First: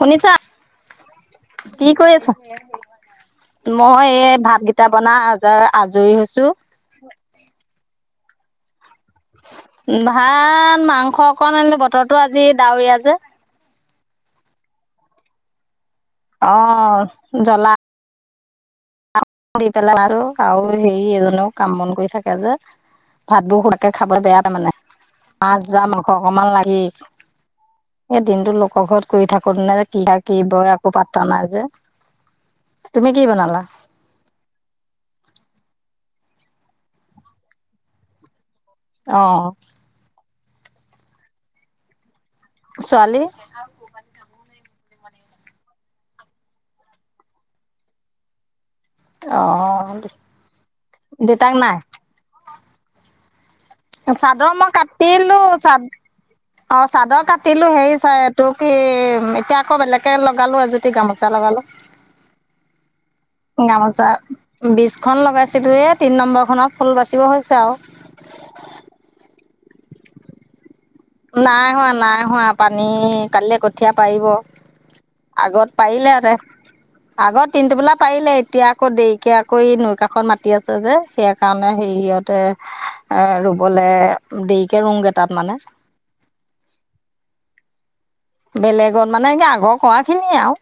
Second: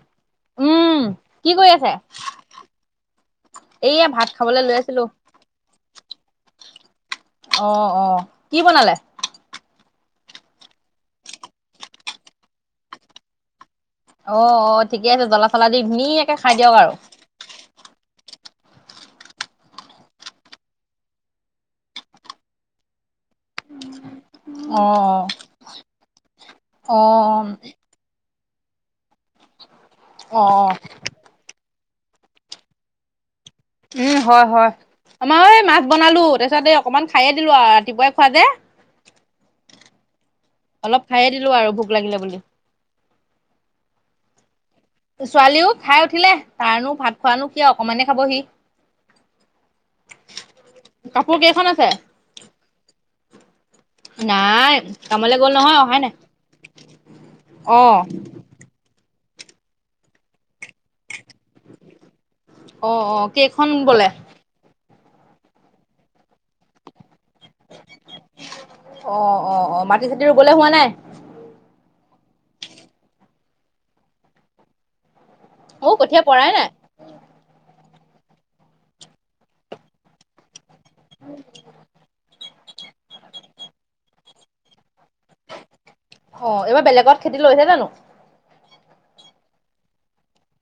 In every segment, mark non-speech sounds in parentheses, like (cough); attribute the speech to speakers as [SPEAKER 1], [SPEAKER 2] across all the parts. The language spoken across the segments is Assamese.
[SPEAKER 1] শুনিছা? কি কৰি আছা?
[SPEAKER 2] এইয়া
[SPEAKER 1] মই
[SPEAKER 2] ভাত
[SPEAKER 1] এই
[SPEAKER 2] খাবলৈ লৈ
[SPEAKER 1] ভাতকেইটা
[SPEAKER 2] আছিলো
[SPEAKER 1] বনাই আজাৰ-আজৰি হৈছো।
[SPEAKER 2] অ অ কি বনালে?
[SPEAKER 1] ভাত, মাংস অকণ আনিলো বতৰৰতো আজি ডাৱৰীয়া যে।
[SPEAKER 2] অ', অ', ঠিকে আছে। জ্বলা-চলা
[SPEAKER 1] অ', জ্বলা দি পেলাই আৰু হেই এজনেও কাম-বন কৰি থাকে যে, ভাতবোৰ সোতকে খাব বেয়া পায় মানে।
[SPEAKER 2] অ
[SPEAKER 1] মাছ বা মা অকমান লাগি
[SPEAKER 2] অ অ
[SPEAKER 1] এই দিনটো লোকৰ ঘৰত কৰি থাকো দিনে
[SPEAKER 2] অ অ
[SPEAKER 1] (unintelligible) বয় একো পাতা নাই যে তুমি কি বনালা?
[SPEAKER 2] উম', হয় হয়, আমাৰ এই মাছ বনালো, তাৰপিছত এই অকমান খায়ে দিলো আৰু ৰাতিপুৱাই খোৱা যে।
[SPEAKER 1] অ'।
[SPEAKER 2] অলপ খাইে দিলো আৰু ভোক লাগিলে বুলি।
[SPEAKER 1] ছোৱালী
[SPEAKER 2] ছোৱালীও খাই উঠিলে তাৰনো ভাত খোৱানো কিয় অকমানে খাব সি।
[SPEAKER 1] অ',
[SPEAKER 2] কাপোৰ
[SPEAKER 1] দেউতাক
[SPEAKER 2] কেইখন
[SPEAKER 1] নাই?
[SPEAKER 2] আছে
[SPEAKER 1] চাদৰ মই
[SPEAKER 2] নাই কামলৈ
[SPEAKER 1] কাটিলো,
[SPEAKER 2] গ'ল নহয়
[SPEAKER 1] চাদ
[SPEAKER 2] অহাই নাই
[SPEAKER 1] অ' চাদৰ কাটিলো,
[SPEAKER 2] অ
[SPEAKER 1] হেৰি চ তোৰ কি ততি আকৌ বেলেগে লগালো এজনী গামত (unintelligible) লগালো।
[SPEAKER 2] অ অ কেইখন বলে
[SPEAKER 1] গামোচা উম। বিছখন লগাইছিলো এ তিন নম্বৰখনত ফুল বাচি হৈছে আও।
[SPEAKER 2] অ অ', অ', মাটি চাটি ৰুবলৈ হোৱা নাই?
[SPEAKER 1] নাই হোৱা, নাই হোৱা, পানী কালিলৈ কঠীয়া পাৰিব। আগত
[SPEAKER 2] অ কঠীয়া
[SPEAKER 1] পাৰিলেহেঁতে
[SPEAKER 2] পৰাই নাই
[SPEAKER 1] আগত তিনটোপোলা পাৰিলে এতিয়া আকৌ দেৰিকে আকৌ এই নৈ কাষত মাতি আছ ছু যে সেই কাৰণে হেৰি ইহঁতে এ ৰুবলে দেৰিকে ৰুওগে তাত মানে।
[SPEAKER 2] অ', এইবাৰ বেলেগত খেতি লৈছে জানো?
[SPEAKER 1] বেলেগত মানে এ আগৰ কৰাখিনিয়ে আৰু।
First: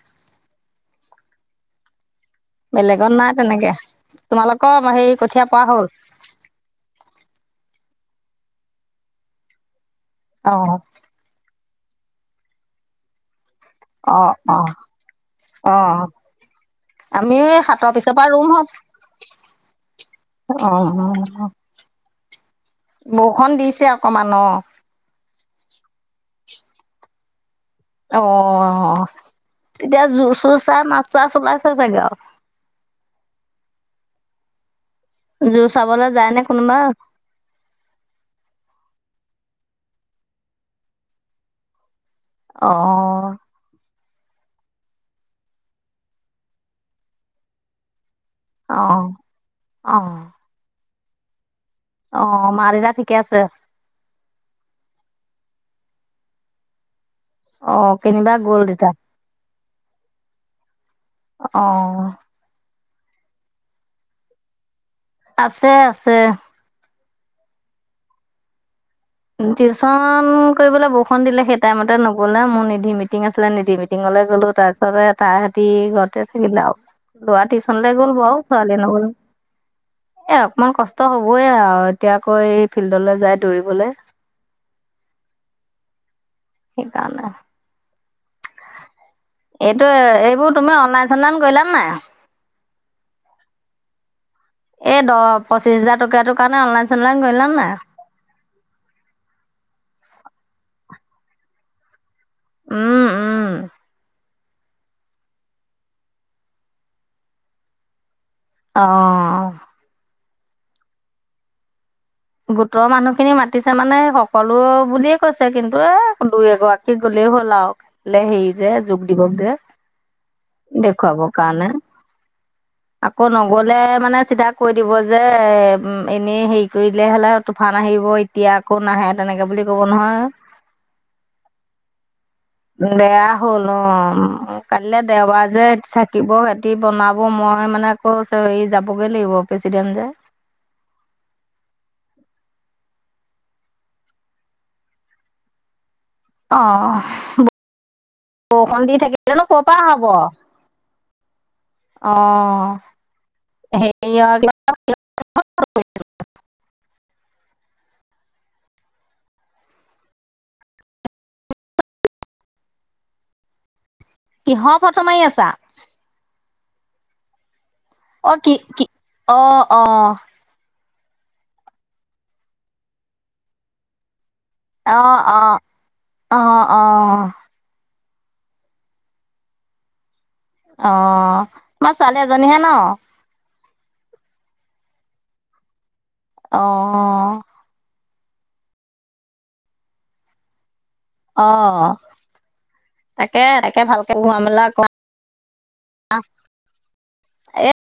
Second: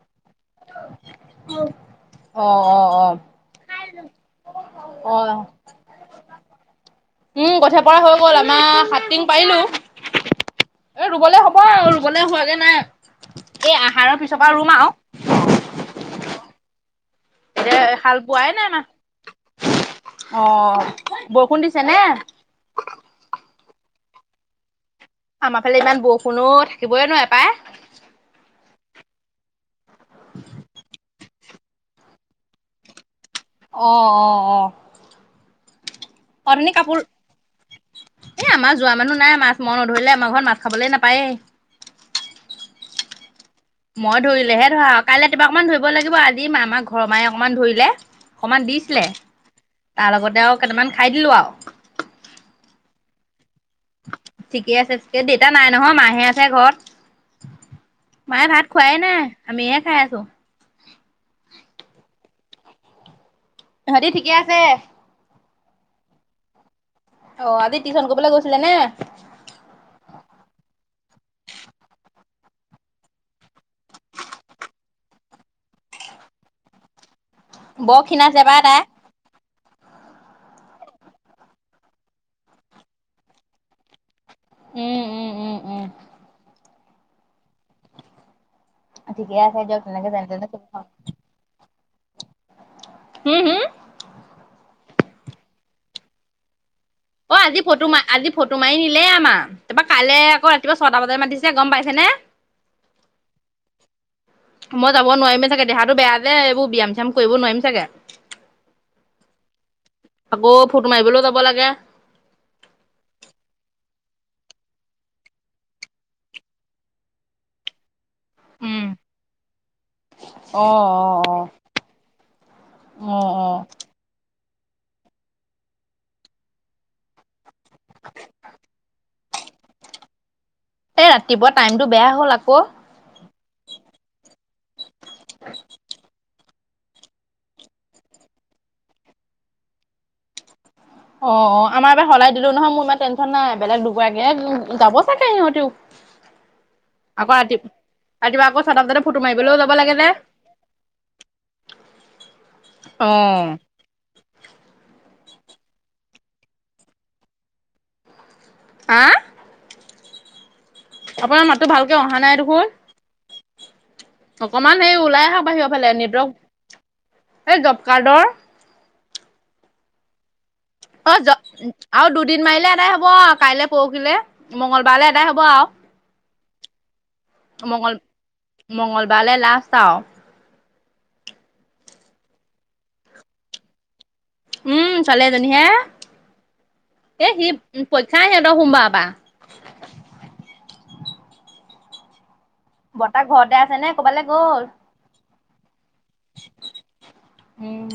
[SPEAKER 2] অ অ অ
[SPEAKER 1] বেলেগত নাই তেনেকে, তোমালোকৰ হে
[SPEAKER 2] অ
[SPEAKER 1] কঠীয়া পৰা হ'ল?
[SPEAKER 2] হ'ল আমাৰ সাতটিং পাৰিলোঁ।
[SPEAKER 1] অ
[SPEAKER 2] এ ৰুবলে হ'ব আৰু কলে হোৱাগে নাই। এই আহাৰৰ
[SPEAKER 1] অ',
[SPEAKER 2] পিছৰ পৰা ৰুম
[SPEAKER 1] অ',
[SPEAKER 2] আৰু
[SPEAKER 1] অ'। আমি
[SPEAKER 2] এতিয়া
[SPEAKER 1] সাতৰ পিছৰ
[SPEAKER 2] হাল
[SPEAKER 1] পৰা
[SPEAKER 2] বোৱাই
[SPEAKER 1] ৰুম
[SPEAKER 2] নাই
[SPEAKER 1] হম,
[SPEAKER 2] আমাৰ অ
[SPEAKER 1] উম,
[SPEAKER 2] বৰষুণ দিছে নে
[SPEAKER 1] বৰষুণ দিছে অকমান, অ'।
[SPEAKER 2] আমাৰ ফালে ইমান বৰষুণ অ', থাকিবই নোৱাৰে পাই।
[SPEAKER 1] অ'। তেতিয়া জোৰ চোৰ চাই নাছা চলাইছে চাগে আৰু।
[SPEAKER 2] অ', অ', অ'।
[SPEAKER 1] (unintelligible) নে
[SPEAKER 2] অথনী
[SPEAKER 1] কোনোবা
[SPEAKER 2] কাপোৰ, এ, আমাৰ যোৱা মানুহ নাই মাছ মই নধৰিলে আমাৰ ঘৰত মাছ খাবলে নাপায়ে।
[SPEAKER 1] অ'।
[SPEAKER 2] মই ধৰিলেহে ধৰা। কাইলৈ কিবা অকমান ধৰিব লাগিব, আজি আমাৰ ঘৰৰ মায়ে অকণমান ধৰিলে অকমান দিছিলে,
[SPEAKER 1] অ',
[SPEAKER 2] তাৰ
[SPEAKER 1] অ',
[SPEAKER 2] লগতে আৰু কেইটামান খাই দিলোঁ আৰু।
[SPEAKER 1] অ', মা দেউতা ঠিকে আছে?
[SPEAKER 2] ঠিকে আছে, দেউতা নাই নহয়, মাহে আছে ঘৰত।
[SPEAKER 1] অ', কেনিবা
[SPEAKER 2] মায়ে
[SPEAKER 1] গ'ল
[SPEAKER 2] ভাত
[SPEAKER 1] দেউতা
[SPEAKER 2] খোৱাই নাই, আমিহে খাই আছো।
[SPEAKER 1] অ'।
[SPEAKER 2] ইহতি ঠিকে আছে?
[SPEAKER 1] আছে আছে।
[SPEAKER 2] অ', আজি টিউচন কৰিবলৈ গৈছিলে নে?
[SPEAKER 1] খন দিলে সেই টাইমতে নগ'লে, মোৰ নিধি মিটিং আছিলে নিধি মিটিঙলৈ গ'লো। তাৰপিছতে তাহাতি ঘৰতে থাকিলে আৰু। ল'ৰা টিউচন লৈ
[SPEAKER 2] বৰ
[SPEAKER 1] গ'ল বাৰু,
[SPEAKER 2] খীণাইছে পাই
[SPEAKER 1] ছোৱালী
[SPEAKER 2] তাই।
[SPEAKER 1] নগ'ল। এ অকমান কষ্ট হ'বই আৰু। এতিয়া আকৌ এ ফিল্ডলৈ যায় দৌৰিবলে।
[SPEAKER 2] উম উম উম উম।
[SPEAKER 1] সেইকাৰণে।
[SPEAKER 2] ঠিকে আছে দিয়ক
[SPEAKER 1] এইটো,
[SPEAKER 2] তেনেকে যেনে
[SPEAKER 1] এইবোৰ তুমি
[SPEAKER 2] তেনে
[SPEAKER 1] অনলাইন-চললাইন কৰিলা নে নাই?
[SPEAKER 2] হুম হুম
[SPEAKER 1] এই দহ-পঁচিছ হাজাৰ টকাটোৰ কাৰণে অনলাইন চনলাইন
[SPEAKER 2] অ',
[SPEAKER 1] কৰিলা
[SPEAKER 2] আজি
[SPEAKER 1] নাই
[SPEAKER 2] ফ'টো মাৰ আজি ফটো মাৰি নিলে আমাৰ। তাৰপৰা কাইলে আকৌ কিবা ছটা বজাত মাতিছে গম পাইছে নে?
[SPEAKER 1] উম, উম।
[SPEAKER 2] মই যাব নোৱাৰিমে চাগে, দেহাতো বেয়া যে। এইবোৰ ব্যায়াম-চ্যাম কৰিব নোৱাৰিম চাগে।
[SPEAKER 1] অ'।
[SPEAKER 2] আকৌ ফুট মাৰিবলৈও যাব লাগে।
[SPEAKER 1] গোটৰ মানুহখিনি মাতিছে মানে সকলো বুলিয়ে কৈছে, কিন্তু এ দুই-এগৰাকী গ'লেও হ'ল আৰু। লে হেৰি যে
[SPEAKER 2] উম
[SPEAKER 1] যোগ দিৱস ডে,
[SPEAKER 2] অ অ
[SPEAKER 1] দেখুৱাব কাৰণে।
[SPEAKER 2] অ অ
[SPEAKER 1] আকৌ
[SPEAKER 2] অ
[SPEAKER 1] নগ'লে মানে চিধা কৈ দিব যে এনেই হেৰি তুৰিলে হ'লে তুফান আহিব, এতিয়া আকৌ নাহে। তেনেকে বুলি ক'ব নহয়।
[SPEAKER 2] এ, ৰাতিপুৱা টাইমতটো বেয়া হ'ল আ
[SPEAKER 1] বেয়া হ'ল অ', কাইলৈ দেওবাৰ যে থাকিব তি বনাব। মই মানে আকৌ হেৰি যাবগৈ লাগিব, প্ৰেচিডেণ্ট যে।
[SPEAKER 2] অ', অ', আমাৰ এবাৰ সলাই দিলো নহয়। মোৰ ইমান টেনশ্যন নাই। বেলেগ দুগৰাকীয়ে যাব চাগে সিহঁতিও। আকৌ
[SPEAKER 1] অহ,
[SPEAKER 2] ৰাতি ৰাতিপুৱা আকৌ ছটা
[SPEAKER 1] বৰষুণ দি
[SPEAKER 2] বজাতে ফটো
[SPEAKER 1] থাকিলেনো ক'ৰ
[SPEAKER 2] মাৰিবলৈও যাব
[SPEAKER 1] পৰা
[SPEAKER 2] লাগে
[SPEAKER 1] হ'ব।
[SPEAKER 2] যে
[SPEAKER 1] অ', হেৰিয়ৰ কিবা (inaudible)
[SPEAKER 2] আ? আপোনাৰ মাতটো ভালকে অহা নাই দেখোন?
[SPEAKER 1] কিহৰ
[SPEAKER 2] অকমান সেই
[SPEAKER 1] ফটো মাৰি
[SPEAKER 2] ওলাই আহক
[SPEAKER 1] আছা?
[SPEAKER 2] বাহিৰৰ ফালে নেটৱৰ্ক এই জব কাৰ্ডৰ
[SPEAKER 1] অ', কি কি? অ', অ'।
[SPEAKER 2] অ' জ, আৰু দুদিন মাৰিলে এদাই হ'ব আ কাইলে পৰসিলে।
[SPEAKER 1] অ', অ', অ', অ'।
[SPEAKER 2] মঙ্গলবাৰলৈ লাষ্ট আওঁ।
[SPEAKER 1] অ', তোমাৰ ছোৱালী এজনীহে ন?
[SPEAKER 2] উম ছোৱালী এজনীহে। এ
[SPEAKER 1] অ'
[SPEAKER 2] সি উ প চাই, সিহঁতৰ সোমবাৰৰ পৰা।
[SPEAKER 1] অ'।
[SPEAKER 2] বৰ্তা
[SPEAKER 1] তাকে
[SPEAKER 2] ঘৰতে আছে
[SPEAKER 1] তাকে
[SPEAKER 2] নে
[SPEAKER 1] ভালকে
[SPEAKER 2] ক'বালৈ গ'ল
[SPEAKER 1] বোৱা-মেলা ক
[SPEAKER 2] উম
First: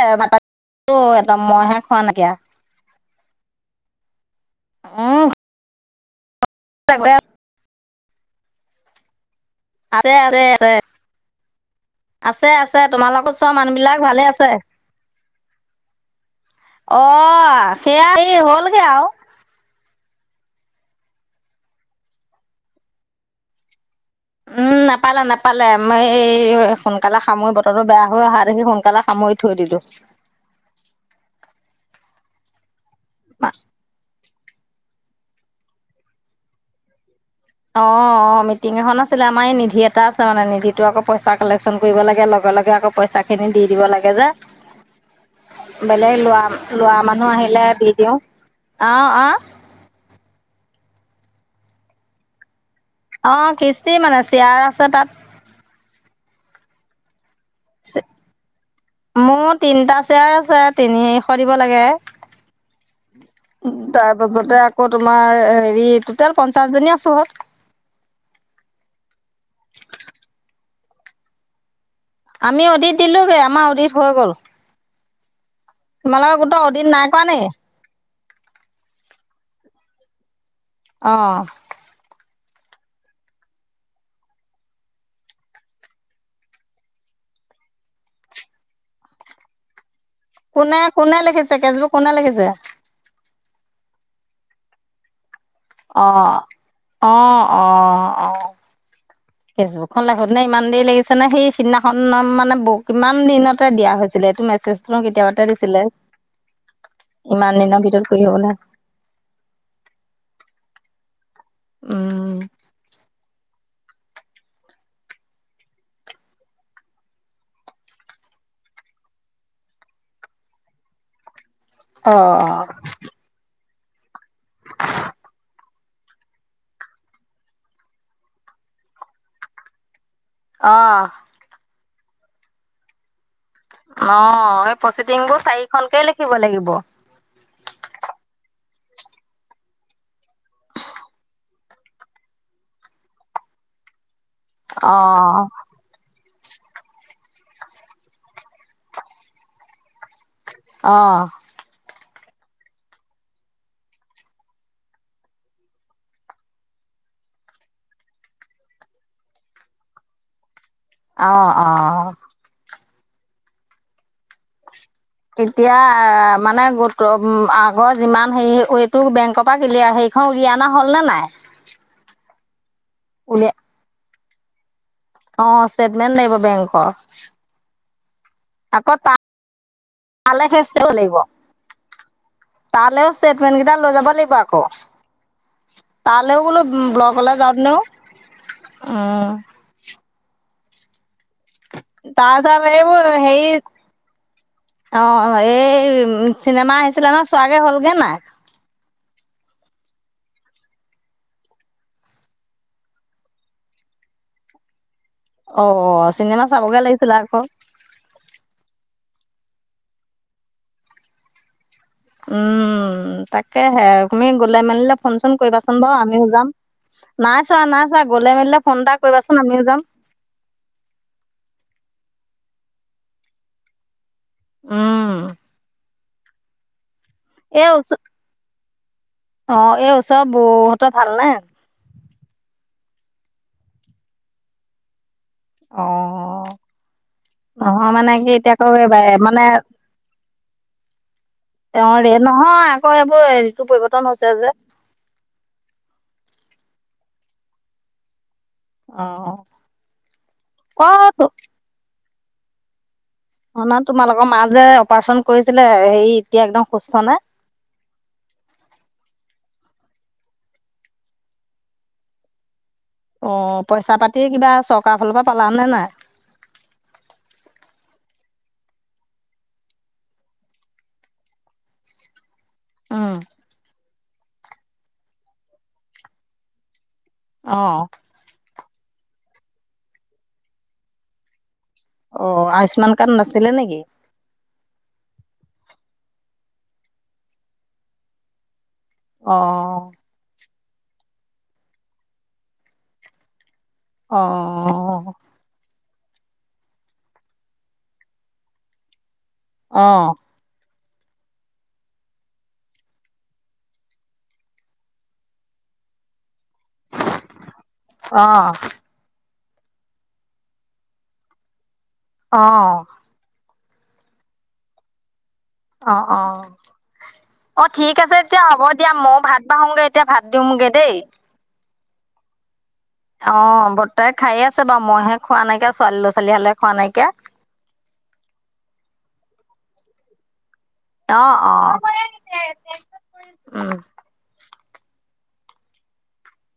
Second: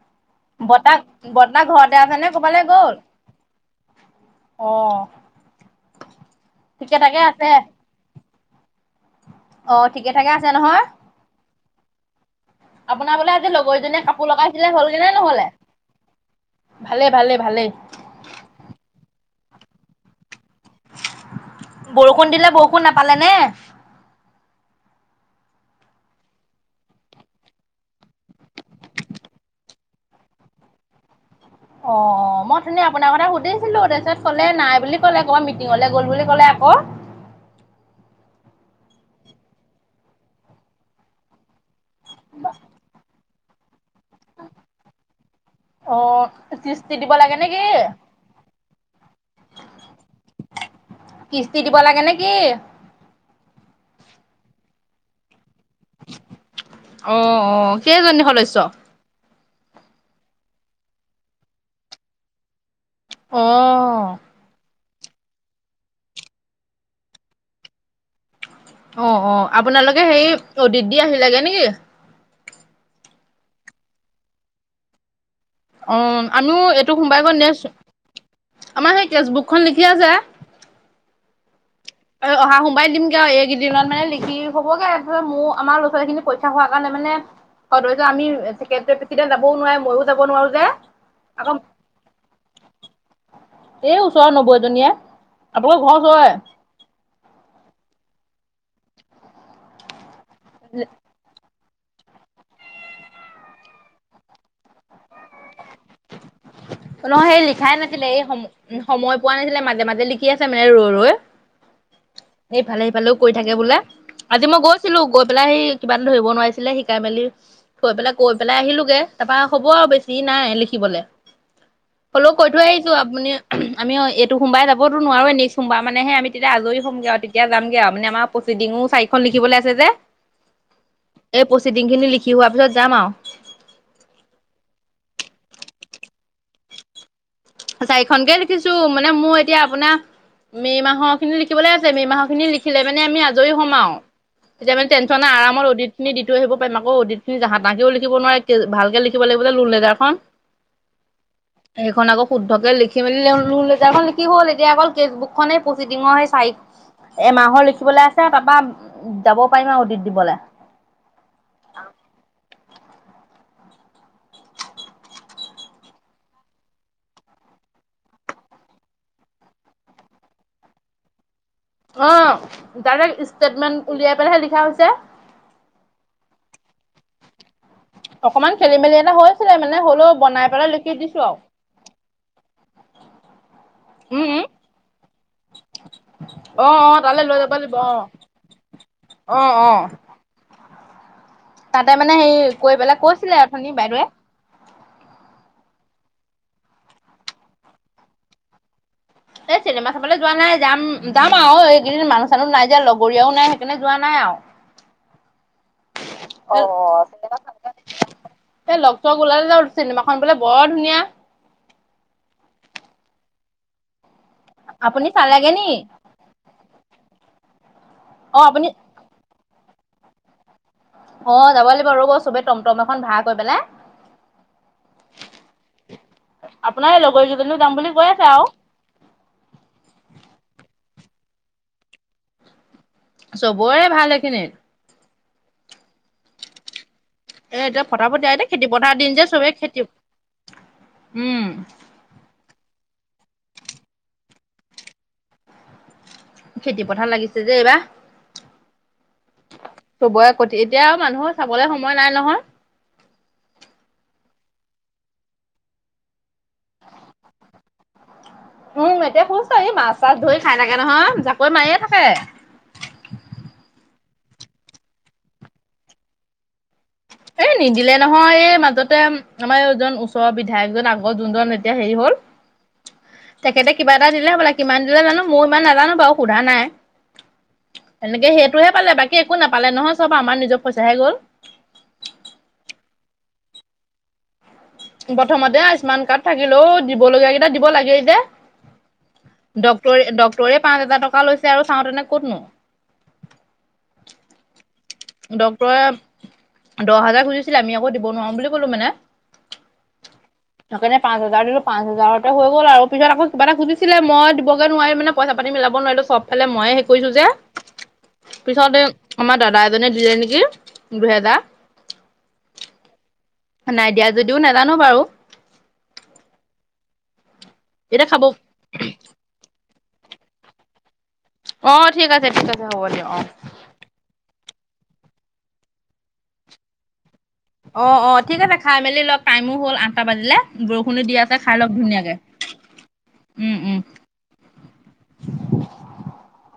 [SPEAKER 1] এ ভাত পানীটো
[SPEAKER 2] বতা
[SPEAKER 1] একদম মইহে
[SPEAKER 2] ব্টতাহ
[SPEAKER 1] খোৱা
[SPEAKER 2] ঘৰতে আছে
[SPEAKER 1] নাইকিয়া
[SPEAKER 2] নে ক'বালৈ গ'ল অ'
[SPEAKER 1] উম
[SPEAKER 2] ঠিকে ঠাকে আছে অ ঠিকে থঠাকে আছে নহয়
[SPEAKER 1] আছে আছে
[SPEAKER 2] আপোনাৰ বোলে
[SPEAKER 1] তোমালোকৰ
[SPEAKER 2] আজি
[SPEAKER 1] চোৱা মানুহ বিলাক
[SPEAKER 2] লগৰজনীয়ে
[SPEAKER 1] ভালে
[SPEAKER 2] কাপোৰ
[SPEAKER 1] আছে
[SPEAKER 2] লগাইছিলে হ'লগে নে নহ'লে?
[SPEAKER 1] অ
[SPEAKER 2] ভালেই ভালেই ভালেই।
[SPEAKER 1] সেয়া এই হ'লগে আওঁ
[SPEAKER 2] বৰষুণ দিলে বৰষুণ নাপালে নে
[SPEAKER 1] উম নাপালে নাপালে মই এই সোনকালে সামৰি বতৰটো বেয়া হৈ অহা দেখি সোনকালে সামৰি থৈ দিলো
[SPEAKER 2] অ ম অঠুনি আপোনাক কথা সুধিছিলোঁ তাচট কলে নাই বুলি কলে আ মিটিঙলে গল বুলি ক'লে আকৌ
[SPEAKER 1] অ অ মিটিং এখন আছিলে আমাৰ এই নিধি এটা আছে মানে নিধিণ টো আকৌ পইচা কালেকশচন কৰিব লাগে লগে লগে আকৌ পইচা খিনি দি দিব লাগে যে বেলেগ
[SPEAKER 2] অ'
[SPEAKER 1] লোৱা
[SPEAKER 2] কিস্তি
[SPEAKER 1] লোৱা
[SPEAKER 2] দিব
[SPEAKER 1] মানুহ
[SPEAKER 2] লাগে নে
[SPEAKER 1] আহিলে
[SPEAKER 2] কি?
[SPEAKER 1] দি দিওঁ অ অঁ
[SPEAKER 2] কিস্তি দিব লাগে নে কি
[SPEAKER 1] অ কিস্তি মানে চিয়াৰ আছে তাত
[SPEAKER 2] অ অ কেইজনী সদস্য
[SPEAKER 1] মোৰ তিনিটা চেয়াৰ আছে তিনি এশ দিব লাগে তাৰ
[SPEAKER 2] অ'
[SPEAKER 1] পাছতে আকৌ তোমাৰ হেৰি টটেল পঞ্চাছজনী আছোঁ ক
[SPEAKER 2] অ অ আপোনালোকে সে অদিত দি আহি লাগে নেকি
[SPEAKER 1] আমি অডিট দিলোগে আমাৰ অডিত হৈ গ'ল
[SPEAKER 2] অ
[SPEAKER 1] তোমালোকৰ গোটৰ
[SPEAKER 2] আমিও
[SPEAKER 1] অডিট
[SPEAKER 2] এইটো
[SPEAKER 1] নাই
[SPEAKER 2] সোমবাই
[SPEAKER 1] কৰা
[SPEAKER 2] গঘ
[SPEAKER 1] নেকি?
[SPEAKER 2] নেস্ক আমাৰ সেই কেচবুক খন লিখি আছে
[SPEAKER 1] আহ
[SPEAKER 2] অহা সোমাই দিমগে আৰু এইকেইদিনত মানে লিখি হবগে তাৰপিছ মোৰ আমাৰ লৰা ছোৱালী খিনি পইচা হোৱাৰ কাৰণে মানে সদস্য যাবও নোৱাৰে ময়ো যাব নোৱাৰো যে।
[SPEAKER 1] কোনে কোনে
[SPEAKER 2] আকৌ
[SPEAKER 1] লিখিছে কেচবোক কোনে লিখিছে
[SPEAKER 2] এই ওচৰৰ নবৌ এজনীয়ে আপোনালোকৰ ঘৰ
[SPEAKER 1] অ
[SPEAKER 2] ওচৰৰে।
[SPEAKER 1] অ অ অ ফেচবুকখন লাগ নে ইমান দেৰি লাগিছে ন সিদিনা মানে কিমান দিনতে দিয়া হৈছিলে এইটো মেছেজো কেতিয়াবাতে দিছিলে
[SPEAKER 2] নহয় সেই
[SPEAKER 1] ইমান
[SPEAKER 2] লিখাই
[SPEAKER 1] দিনৰ ভিতৰত
[SPEAKER 2] নাছিলে এই
[SPEAKER 1] কৰি
[SPEAKER 2] সময়
[SPEAKER 1] হ'বলা
[SPEAKER 2] উ সময় পোৱা নাছিলে মাজে মাজে লিখি আছে মানে ৰ ৰৈ
[SPEAKER 1] উম,
[SPEAKER 2] সেইফালে সেইফালেও কৰি থাকে বোলে। আজি মই গৈছিলো গৈ পেলাই আহি কিবা এটা ধৰিব নোৱাৰিছিলে শিকাই মেলি থৈ পেলাই গৈ পেলাই আহিলোোগে তাৰপা হ'ব আৰু বেছি নাই লিখিবলে। হলো কৈ থৈ
[SPEAKER 1] অ',
[SPEAKER 2] আহিছো আপুনি আমি এইটো সোমবাৰে যাবতোনুৱাৰো নেক্সট সোমবাৰ মানে আমিতি আজৰি হ'মগে আৰু তেতিয়া যামগে আৰু মানে আমাৰ প্ৰচিডিঙো চাৰিখন লিখিবলৈ আছে যে।
[SPEAKER 1] অ',
[SPEAKER 2] এই প্ৰচিদিংখিনি লিখি লিখি হোৱাৰ পিছত যাম আৰু।
[SPEAKER 1] অ এই প্ৰচিডিং বোৰ চাৰিখনকেই লিখিব লাগিব।
[SPEAKER 2] চাৰিখনকে লিখিছো মানে মোৰ এতিয়া আপোনাৰ মে' মাহৰ খিনি লিখিবলৈ আছে মে' মাহৰ খিনি লিখিলে মানে আমি আজৰি হম্ আৰু। তেতিয়া মানে টেনচন
[SPEAKER 1] অ',
[SPEAKER 2] আৰামৰ অদিনি দিম। আহিব পাৰিম আকৌ অদিতিনিহ তাহেও লিখিব নোৱাৰে কে ভালকে লিখিব লাগিব যে লোন লেটাৰখন।
[SPEAKER 1] অ'।
[SPEAKER 2] সেইখন আকৌ শুদ্ধকে লিখি মেলি লিখি হ'ল এতিয়া অকল ফেচবুক খনেই পচিডিঙৰ সেই চাৰি এমাহৰ লিখিবলৈ আছে তাৰপা যাব পাৰিম আৰু অডিট দিবলৈ।
[SPEAKER 1] আহ অ'। এতিয়া মানে গোটৰ আগৰ যিমান হেৰি এইটো বেংকৰ পৰা কিলিয়াৰ সেইখন উলিয়াই অনা হ'ল নে নাই।
[SPEAKER 2] আহ। ডাইৰেক্ট
[SPEAKER 1] উলিয়াই
[SPEAKER 2] ষ্টেটমেণ্ট উলিয়াই লিখা হৈছে।
[SPEAKER 1] অ ষ্টেটমেণ্ট লাগিব বেংকৰ।
[SPEAKER 2] অকণমান খেলি
[SPEAKER 1] আকৌ
[SPEAKER 2] মেলি এটা
[SPEAKER 1] তাৰ
[SPEAKER 2] হৈছিলে মানে হ'লেও বনাই
[SPEAKER 1] তালৈ
[SPEAKER 2] পেলাই
[SPEAKER 1] ফেচ
[SPEAKER 2] লিখি
[SPEAKER 1] কৰিবি লাগিব
[SPEAKER 2] দিছো আৰু
[SPEAKER 1] তালৈও ষ্টেটমেণ্ট কেইটা লৈ যাব
[SPEAKER 2] উম,
[SPEAKER 1] লাগিব
[SPEAKER 2] উম।
[SPEAKER 1] আকৌ তালৈও বোলো
[SPEAKER 2] অ', অ' তালৈ লৈ
[SPEAKER 1] ব্লকলৈ
[SPEAKER 2] যাব
[SPEAKER 1] যাওঁ
[SPEAKER 2] লাগিব অ',
[SPEAKER 1] ওম।
[SPEAKER 2] অ', অ' তাতে মানে হেৰি
[SPEAKER 1] তাৰচাৰ
[SPEAKER 2] কৰি পেলাই
[SPEAKER 1] এইবোৰ
[SPEAKER 2] কৈছিলে
[SPEAKER 1] হেই
[SPEAKER 2] অথনি বাইদেৱে
[SPEAKER 1] অ এই উ চিনেমা আহিছিলে ন চোৱাগে হ'লগে নাই।
[SPEAKER 2] এই চিনেমা চাবলৈ যোৱা নাই যাম যাম আৰু এইকেইদিন মানুহ চানুহ নাই যে লগৰীয়াও নাই সেইকাৰণে যোৱা নাই আৰু।
[SPEAKER 1] অ চিনেমা চাবগে লাগিছিলে আকৌ।
[SPEAKER 2] এই লগ চগ ওলালে যা চিনেমাখন বোলে বৰ ধুনীয়া।
[SPEAKER 1] উম তাকে হে। তুমি গ'লোই মেলিলে
[SPEAKER 2] আপুনি
[SPEAKER 1] ফোন চোন
[SPEAKER 2] চালেগে নি?
[SPEAKER 1] কৰিবাচোন বাৰু আমিও যাম। না চোৱা না গলে
[SPEAKER 2] অ
[SPEAKER 1] মিলে
[SPEAKER 2] আপুনি
[SPEAKER 1] ফোন এটা কৰিবাচোন। আমিও যাম।
[SPEAKER 2] অ যাব লাগিব ৰব চবে টমটম এখন ভাড়া কৰি পেলাই।
[SPEAKER 1] উম।
[SPEAKER 2] আপোনাৰ লগ গৈকেইজনো
[SPEAKER 1] এই
[SPEAKER 2] যাম বুলি
[SPEAKER 1] ওচৰ
[SPEAKER 2] কৈ আছে আৰু।
[SPEAKER 1] অ এই উচৰত বোৱ হতৰ ভালনে?
[SPEAKER 2] চবৰে ভাল এইখিনিত।
[SPEAKER 1] অ'।
[SPEAKER 2] এ এতিয়া
[SPEAKER 1] নহয় মানে
[SPEAKER 2] ফটাফট
[SPEAKER 1] কি এতিয়া আকৌ
[SPEAKER 2] খেতি পথাৰ দিন
[SPEAKER 1] এইবাৰে
[SPEAKER 2] যে
[SPEAKER 1] মানে,
[SPEAKER 2] চবে খেতি উম
[SPEAKER 1] (unintelligible) নহয় আকৌ এইবোৰ, ঋতু পৰিৱৰ্তন হৈছে যে।
[SPEAKER 2] খেতি পথাৰত লাগিছে যে এইবাৰ।
[SPEAKER 1] অ
[SPEAKER 2] চবৰে কতি, এতিয়া
[SPEAKER 1] অ
[SPEAKER 2] আৰু মানুহৰ চাবলে সময় নাই নহয়।
[SPEAKER 1] অ', ন তোমালোকৰ মা যে অপাৰচন কৰিছিলে, হেই এতিয়া একদম সুস্থ নে?
[SPEAKER 2] উম, এতিয়া সুস্থ, এই মাছ চাছ ধৰি খাই থাকে নহয়, জাকৈ মাৰিয়ে থাকে।
[SPEAKER 1] অ', পইচা পাতি কিবা চৰকাৰৰ ফালৰ পৰা পালাানে নাই?
[SPEAKER 2] এ নিদিলে নহয়। এই মাজতে আমাৰ এইজন ওচৰৰ বিধায়কজন আগৰ যোনজন এতিয়া হেৰি হল
[SPEAKER 1] উম
[SPEAKER 2] তেখেতে কিবা (unintelligible) দিলে বোলে, কিমান দিলে জানো, মই ইমান নাজানো বাৰু সোধা নাই।
[SPEAKER 1] অ
[SPEAKER 2] এনেকে সেইটোহে (unintelligible) বাকী একো নাপালে নহয়, চব আমাৰ নিজৰ পইচাহে গ'ল।
[SPEAKER 1] অ' আয়ুস্মান কাৰ্ড নাছিলে নেকি?
[SPEAKER 2] প্ৰথমতে আয়ুস্মান কাৰ্ড থাকিলেও, দিব লগীয়া কেইটা দিব লাগেই যে।
[SPEAKER 1] অ
[SPEAKER 2] ডক্টৰে, ডক্টৰে পাঁচ হাজাৰ টকা লৈছে আৰু চাওঁতেনে ক'তনো।
[SPEAKER 1] অ
[SPEAKER 2] ডক্টৰে দহ হাজাৰ খুজিছিলে। আমি আকৌ দিব নোৱাৰো বুলি কলো মানে।
[SPEAKER 1] অ'।
[SPEAKER 2] সেকাৰনে পাঁচ হাজাৰ দিলো, পাঁচ হাজাৰতে হৈ গ'ল আৰু। পিছত আকৌ কিবা এটা খুজিছিলে, মই দিবগে নোৱাৰি মানে পইচা পাতি মিলাব নোৱাৰিলোঁ, চব ফালে ময়ে সেই কৰিছো যে, পিছত এ আমাৰ (unintelligible) (unintelligible) দিলে নেকি দুহেজাৰ।
[SPEAKER 1] অ'।
[SPEAKER 2] নাই দিয়া যদিওঁ নাজানো বাৰু।
[SPEAKER 1] অ', অ'। অ', ঠিক
[SPEAKER 2] এতিয়া
[SPEAKER 1] আছে
[SPEAKER 2] খাব
[SPEAKER 1] তেতিয়া হ'ব দিয়া, মইও ভাত বাহুগে। এতিয়া ভাত দিওঁগে দেই।
[SPEAKER 2] অ', ঠিক আছে, ঠিক আছে। হ'ব দিয়ক
[SPEAKER 1] অ', বৰ্তাই খাইয়ে আছে বাৰু, মইহে খোৱা নাইকিয়া, ছোৱালী লৰা-ছোৱালী হালে খোৱা নাইকিয়া।
[SPEAKER 2] অ', অ', ঠিক আছে খাই মেলি লক, টাইমো হ'ল আঠটা বাজিলে। বৰষুণো দি
[SPEAKER 1] অ
[SPEAKER 2] আছে,
[SPEAKER 1] অ
[SPEAKER 2] খাই লওঁক ধুনীয়াকে। উম, উম। (inaudible)